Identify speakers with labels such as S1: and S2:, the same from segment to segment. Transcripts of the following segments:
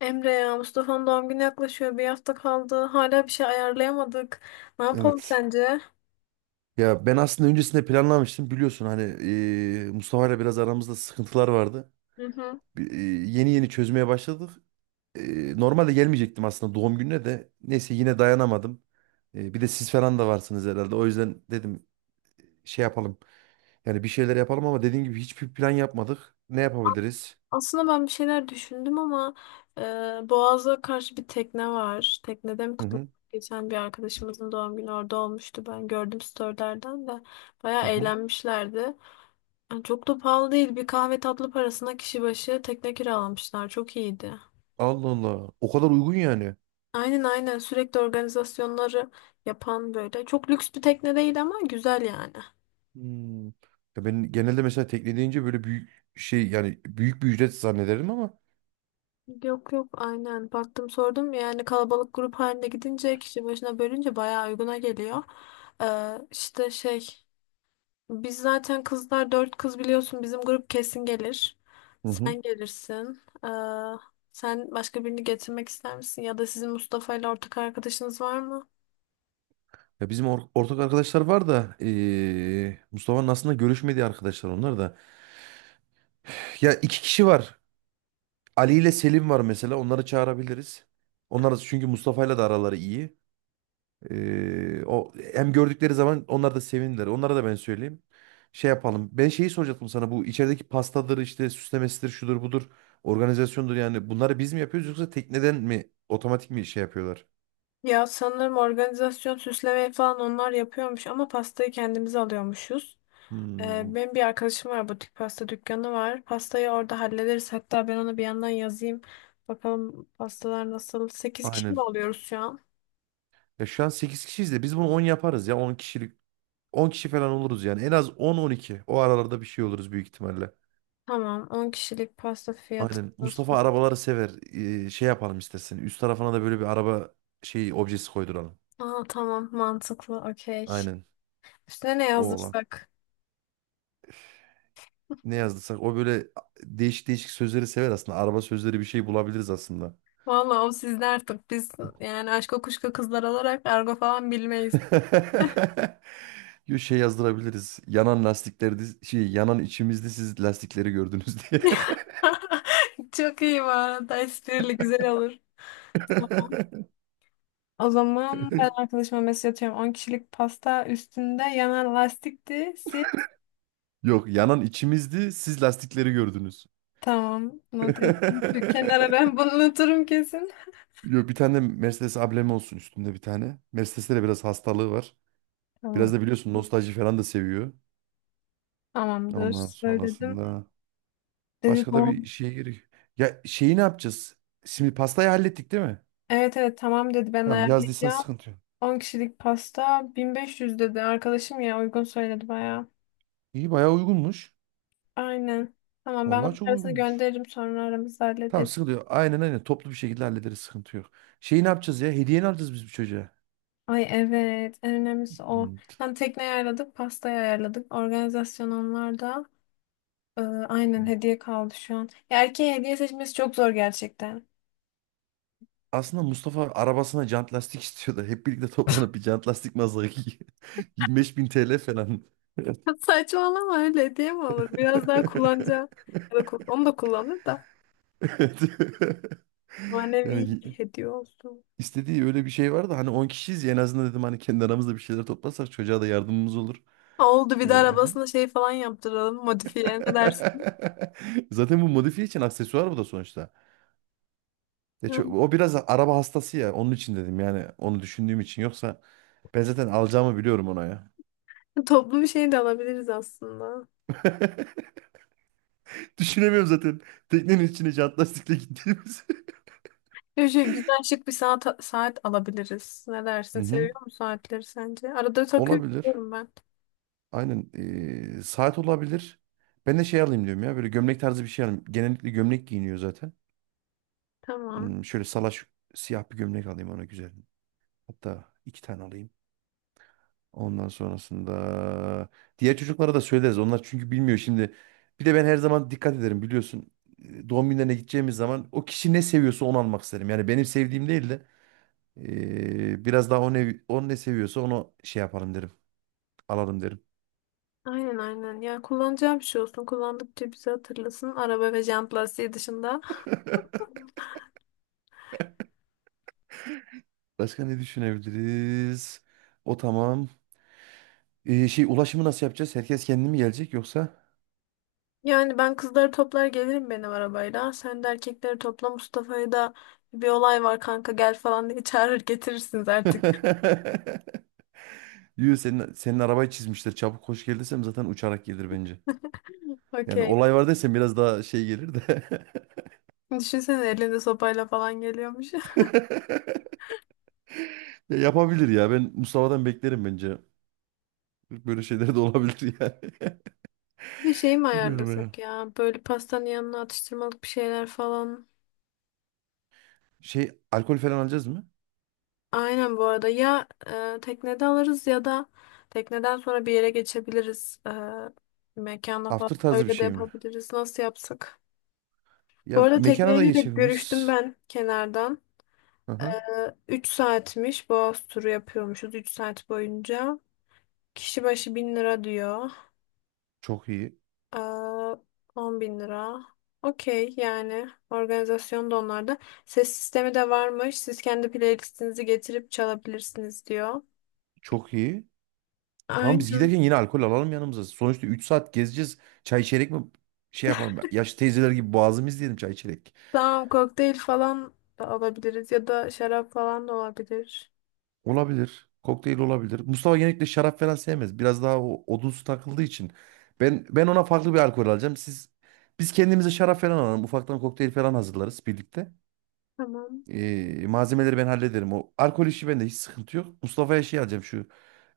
S1: Emre ya Mustafa'nın doğum günü yaklaşıyor. Bir hafta kaldı. Hala bir şey ayarlayamadık. Ne yapalım
S2: Evet.
S1: sence?
S2: Ya ben aslında öncesinde planlamıştım. Biliyorsun hani Mustafa ile biraz aramızda sıkıntılar vardı.
S1: Hı hı.
S2: Bir- e, yeni yeni çözmeye başladık. Normalde gelmeyecektim aslında doğum gününe de. Neyse yine dayanamadım. Bir de siz falan da varsınız herhalde. O yüzden dedim şey yapalım. Yani bir şeyler yapalım ama dediğim gibi hiçbir plan yapmadık. Ne yapabiliriz?
S1: Aslında ben bir şeyler düşündüm ama Boğaz'a karşı bir tekne var. Teknede mi
S2: Hı
S1: kutlamak?
S2: hı.
S1: Geçen bir arkadaşımızın doğum günü orada olmuştu. Ben gördüm storylerden de. Bayağı
S2: Hı hı.
S1: eğlenmişlerdi. Yani çok da pahalı değil. Bir kahve tatlı parasına kişi başı tekne kiralamışlar. Çok iyiydi.
S2: Allah Allah. O kadar uygun yani.
S1: Aynen aynen, sürekli organizasyonları yapan böyle. Çok lüks bir tekne değil ama güzel yani.
S2: Hmm. Ya ben genelde mesela tekne deyince böyle büyük şey yani büyük bir ücret zannederim ama.
S1: Yok yok, aynen baktım sordum, yani kalabalık grup halinde gidince kişi başına bölünce bayağı uyguna geliyor. İşte şey, biz zaten kızlar dört kız biliyorsun, bizim grup kesin gelir.
S2: Hı hı.
S1: Sen gelirsin. Sen başka birini getirmek ister misin, ya da sizin Mustafa ile ortak arkadaşınız var mı?
S2: Ya bizim ortak arkadaşlar var da Mustafa'nın aslında görüşmediği arkadaşlar onlar da. Ya iki kişi var. Ali ile Selim var mesela. Onları çağırabiliriz. Çünkü Mustafa'yla da araları iyi. O hem gördükleri zaman onlar da sevinirler. Onlara da ben söyleyeyim. Şey yapalım. Ben şeyi soracaktım sana. Bu içerideki pastadır işte süslemesidir şudur budur. Organizasyondur yani. Bunları biz mi yapıyoruz yoksa tekneden mi otomatik mi şey yapıyorlar?
S1: Ya sanırım organizasyon süslemeyi falan onlar yapıyormuş ama pastayı kendimiz alıyormuşuz.
S2: Hmm,
S1: Benim bir arkadaşım var, butik pasta dükkanı var. Pastayı orada hallederiz. Hatta ben ona bir yandan yazayım. Bakalım pastalar nasıl? 8 kişi
S2: aynen.
S1: mi oluyoruz şu an?
S2: Ya şu an 8 kişiyiz de biz bunu 10 yaparız ya 10 kişilik 10 kişi falan oluruz yani. En az 10-12. O aralarda bir şey oluruz büyük ihtimalle.
S1: Tamam. 10 kişilik pasta fiyatı
S2: Aynen. Mustafa
S1: nasıl?
S2: arabaları sever. Şey yapalım istersen. Üst tarafına da böyle bir araba şey objesi koyduralım.
S1: Aa, tamam, mantıklı. Okey.
S2: Aynen.
S1: Üstüne ne
S2: O olan.
S1: yazdırsak?
S2: Ne yazdıysak o böyle değişik değişik sözleri sever aslında. Araba sözleri bir şey bulabiliriz aslında.
S1: Vallahi o sizde artık. Biz yani aşk kuşka kızlar olarak argo falan bilmeyiz.
S2: Yo, şey yazdırabiliriz. Yanan lastiklerde şey yanan içimizde siz lastikleri gördünüz diye.
S1: Çok iyi bu arada. Esprili güzel olur. O zaman ben arkadaşıma mesaj atıyorum. 10 kişilik pasta, üstünde yana lastikti.
S2: Yok yanan içimizdi siz lastikleri gördünüz.
S1: Tamam. Not ettim şu kenara ben. Bunu unuturum kesin.
S2: Yo, bir tane Mercedes ablemi olsun üstünde bir tane. Mercedes'te de biraz hastalığı var. Biraz
S1: Tamam.
S2: da biliyorsun nostalji falan da seviyor.
S1: Tamamdır.
S2: Ondan
S1: Söyledim.
S2: sonrasında
S1: Dedi
S2: başka da bir
S1: tamam.
S2: şeye gerek. Ya şeyi ne yapacağız? Şimdi pastayı hallettik değil mi?
S1: Evet evet, tamam dedi, ben
S2: Tamam yazdıysan
S1: ayarlayacağım.
S2: sıkıntı yok.
S1: 10 kişilik pasta 1.500 dedi. Arkadaşım ya, uygun söyledi bayağı.
S2: İyi bayağı uygunmuş.
S1: Aynen. Tamam, ben
S2: Vallahi
S1: bunun
S2: çok
S1: parasını
S2: uygunmuş.
S1: gönderirim, sonra aramızda
S2: Tamam
S1: hallederiz.
S2: sıkıntı yok. Aynen aynen toplu bir şekilde hallederiz sıkıntı yok. Şeyi ne yapacağız ya? Hediye ne alacağız biz bu çocuğa?
S1: Ay evet, en önemlisi o.
S2: Hmm.
S1: Tam, tekneyi ayarladık, pastayı ayarladık. Organizasyon onlarda. Aynen, hediye kaldı şu an. Ya erkeğe hediye seçmesi çok zor gerçekten.
S2: Aslında Mustafa arabasına jant lastik istiyordu. Hep birlikte toplanıp bir jant lastik mazası 25 bin TL falan.
S1: Saçmalama, öyle hediye mi olur? Biraz daha kullanacağım. Ya da onu da kullanır da.
S2: Evet.
S1: Manevi
S2: Yani
S1: bir hediye olsun.
S2: istediği öyle bir şey vardı. Hani 10 kişiyiz ya en azından dedim hani kendi aramızda bir şeyler toplasak çocuğa da yardımımız olur.
S1: Oldu, bir
S2: Ee,
S1: de arabasına şey falan yaptıralım. Modifiye, ne dersin?
S2: Zaten bu modifiye için aksesuar bu da sonuçta. Ya
S1: Hı.
S2: o biraz araba hastası ya. Onun için dedim yani onu düşündüğüm için. Yoksa ben zaten alacağımı biliyorum ona ya.
S1: Toplu bir şey de alabiliriz aslında.
S2: Düşünemiyorum zaten. Teknenin içine jant lastikle gittiğimiz.
S1: Ya şey, güzel şık bir saat, saat alabiliriz. Ne dersin?
S2: Hı hı.
S1: Seviyor musun saatleri sence? Arada takıyorum
S2: Olabilir.
S1: biliyorum ben.
S2: Aynen. Saat olabilir. Ben de şey alayım diyorum ya. Böyle gömlek tarzı bir şey alayım. Genellikle gömlek giyiniyor zaten.
S1: Tamam.
S2: Şöyle salaş siyah bir gömlek alayım ona güzel. Hatta iki tane alayım. Ondan sonrasında diğer çocuklara da söyleriz. Onlar çünkü bilmiyor şimdi. Bir de ben her zaman dikkat ederim biliyorsun. Doğum günlerine gideceğimiz zaman o kişi ne seviyorsa onu almak isterim. Yani benim sevdiğim değil de biraz daha o ne seviyorsa onu şey yapalım derim. Alalım derim.
S1: Aynen aynen. Ya kullanacağım bir şey olsun. Kullandıkça bizi hatırlasın. Araba ve jant lastiği dışında.
S2: Başka ne düşünebiliriz? O tamam. Şey ulaşımı nasıl yapacağız? Herkes kendi mi gelecek yoksa?
S1: Yani ben kızları toplar gelirim benim arabayla. Sen de erkekleri topla, Mustafa'yı da bir olay var kanka gel falan diye çağırır getirirsiniz artık.
S2: Yürü senin arabayı çizmişler. Çabuk koş gel desem zaten uçarak gelir bence. Yani
S1: Okey.
S2: olay var desem biraz daha şey gelir de.
S1: Düşünsene, elinde sopayla falan geliyormuş.
S2: Ya yapabilir ya. Ben Mustafa'dan beklerim bence. Böyle şeyler de olabilir yani.
S1: Bir şey mi
S2: Bilmiyorum ya.
S1: ayarlasak ya? Böyle pastanın yanına atıştırmalık bir şeyler falan.
S2: Şey alkol falan alacağız mı?
S1: Aynen, bu arada ya, teknede alırız, ya da tekneden sonra bir yere geçebiliriz. Mekana falan
S2: After tarzı bir
S1: öyle de
S2: şey mi?
S1: yapabiliriz. Nasıl yapsak? Bu
S2: Ya
S1: arada
S2: mekana da
S1: tekneyle de görüştüm
S2: geçebiliriz.
S1: ben kenardan.
S2: Aha.
S1: 3 saatmiş. Boğaz turu yapıyormuşuz 3 saat boyunca. Kişi başı 1.000 lira diyor.
S2: Çok iyi.
S1: Aa, 10 bin lira. Okey, yani organizasyon da onlarda. Ses sistemi de varmış. Siz kendi playlistinizi getirip çalabilirsiniz diyor.
S2: Çok iyi. Tamam biz
S1: Aynen.
S2: giderken yine alkol alalım yanımıza. Sonuçta 3 saat gezeceğiz. Çay içerek mi şey yapalım ya? Yaşlı teyzeler gibi boğazımız diyelim çay içerek.
S1: Tamam, kokteyl falan da alabiliriz, ya da şarap falan da olabilir.
S2: Olabilir. Kokteyl olabilir. Mustafa genellikle şarap falan sevmez. Biraz daha o odunsu takıldığı için. Ben ona farklı bir alkol alacağım. Biz kendimize şarap falan alalım. Ufaktan kokteyl falan hazırlarız birlikte.
S1: Tamam.
S2: Malzemeleri ben hallederim. O alkol işi bende hiç sıkıntı yok. Mustafa'ya şey alacağım şu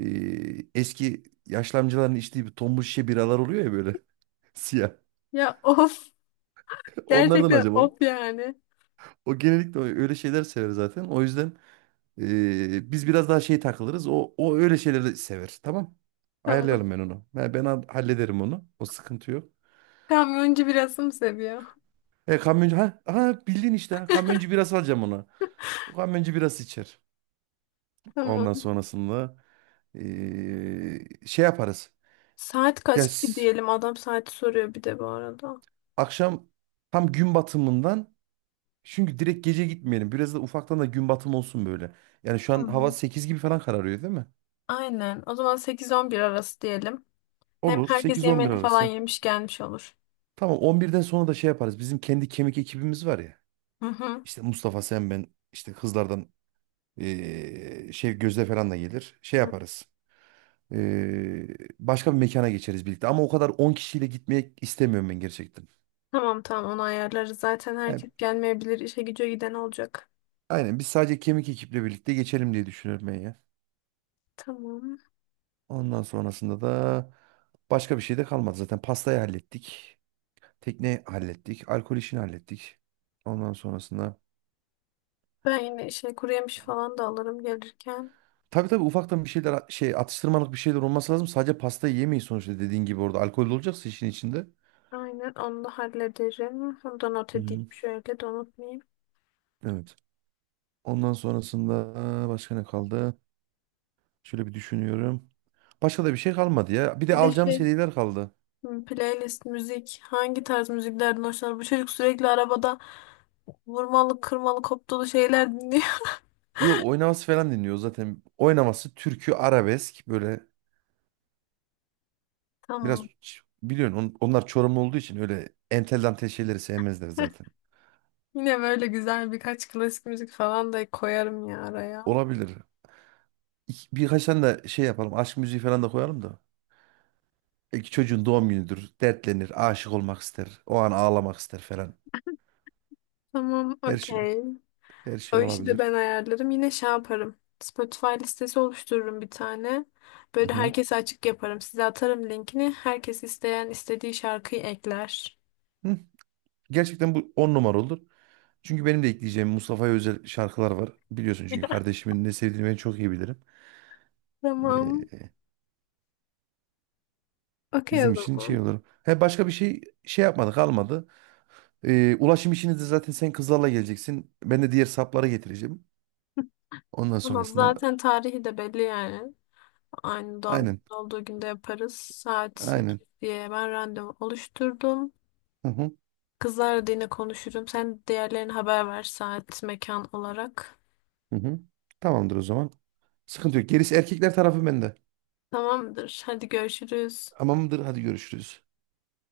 S2: eski yaşlı amcaların içtiği bir tombul şişe biralar oluyor ya böyle siyah.
S1: Ya of.
S2: Onlardan
S1: Gerçekten
S2: acaba?
S1: of yani.
S2: O genellikle öyle şeyler sever zaten. O yüzden biz biraz daha şey takılırız. O öyle şeyleri sever. Tamam.
S1: Tamam.
S2: Ayarlayalım ben onu. Ben hallederim onu. O sıkıntı yok.
S1: Kamyoncu birası mı seviyor?
S2: Kamyoncu ha, ha bildin işte. Ha, kamyoncu biraz alacağım ona. O kamyoncu biraz içer.
S1: Tamam.
S2: Ondan sonrasında şey yaparız.
S1: Saat
S2: Ya
S1: kaç gibi diyelim? Adam saati soruyor bir de bu arada.
S2: akşam tam gün batımından çünkü direkt gece gitmeyelim. Biraz da ufaktan da gün batımı olsun böyle. Yani şu an
S1: Hı.
S2: hava 8 gibi falan kararıyor değil mi?
S1: Aynen. O zaman sekiz on bir arası diyelim. Hem
S2: Olur.
S1: herkes
S2: sekiz on bir
S1: yemeğini falan
S2: arası.
S1: yemiş gelmiş olur.
S2: Tamam 11'den sonra da şey yaparız. Bizim kendi kemik ekibimiz var ya.
S1: Hı hı.
S2: İşte Mustafa sen ben işte kızlardan şey Gözde falan da gelir. Şey
S1: Hı.
S2: yaparız. Eee, başka bir mekana geçeriz birlikte. Ama o kadar 10 kişiyle gitmek istemiyorum ben gerçekten.
S1: Tamam tamam, onu ayarlarız. Zaten
S2: Yani
S1: herkes gelmeyebilir. İşe güce giden olacak.
S2: aynen biz sadece kemik ekiple birlikte geçelim diye düşünüyorum ben ya.
S1: Tamam.
S2: Ondan sonrasında da başka bir şey de kalmadı. Zaten pastayı hallettik. Tekne hallettik. Alkol işini hallettik. Ondan sonrasında
S1: Ben yine şey, kuru yemiş falan da alırım gelirken.
S2: tabii tabii ufaktan bir şeyler şey atıştırmalık bir şeyler olması lazım. Sadece pastayı yemeyin sonuçta dediğin gibi orada alkol de olacaksa işin içinde.
S1: Aynen, onu da hallederim. Onu da not
S2: Hı
S1: edeyim
S2: hı.
S1: şöyle, de unutmayayım.
S2: Evet. Ondan sonrasında başka ne kaldı? Şöyle bir düşünüyorum. Başka da bir şey kalmadı ya. Bir de
S1: Bir de
S2: alacağımız
S1: şey.
S2: hediyeler kaldı.
S1: Hmm, playlist, müzik. Hangi tarz müziklerden hoşlanır? Bu çocuk sürekli arabada vurmalı, kırmalı, koptalı şeyler dinliyor.
S2: Yo, oynaması falan dinliyor zaten. Oynaması türkü arabesk böyle biraz
S1: Tamam.
S2: biliyorsun onlar Çorumlu olduğu için öyle entel dantel şeyleri sevmezler zaten.
S1: Yine böyle güzel birkaç klasik müzik falan da koyarım ya araya.
S2: Olabilir. Birkaç tane de şey yapalım. Aşk müziği falan da koyalım da. İki çocuğun doğum günüdür. Dertlenir, aşık olmak ister. O an ağlamak ister falan.
S1: Tamam,
S2: Her şey,
S1: okey.
S2: her şey
S1: O işi de
S2: olabilir.
S1: ben ayarlarım. Yine şey yaparım. Spotify listesi oluştururum bir tane.
S2: Hı
S1: Böyle
S2: hı.
S1: herkese açık yaparım. Size atarım linkini. Herkes isteyen istediği şarkıyı ekler.
S2: Hı. Gerçekten bu 10 numara olur. Çünkü benim de ekleyeceğim Mustafa'ya özel şarkılar var. Biliyorsun çünkü kardeşimin ne sevdiğini ben çok iyi bilirim.
S1: Tamam.
S2: Ee,
S1: Okey o
S2: bizim için şey
S1: zaman.
S2: olur. He, başka bir şey şey yapmadık almadı. Ulaşım işini de zaten sen kızlarla geleceksin. Ben de diğer sapları getireceğim. Ondan
S1: Tamam,
S2: sonrasında
S1: zaten tarihi de belli yani. Aynı doğum
S2: aynen
S1: günü olduğu günde yaparız. Saat
S2: aynen.
S1: sekiz diye ben randevu oluşturdum.
S2: Hı hı,
S1: Kızlarla da yine konuşurum. Sen diğerlerine haber ver, saat, mekan olarak.
S2: hı hı. Tamamdır o zaman. Sıkıntı yok. Gerisi erkekler tarafı bende.
S1: Tamamdır. Hadi görüşürüz.
S2: Tamamdır hadi görüşürüz.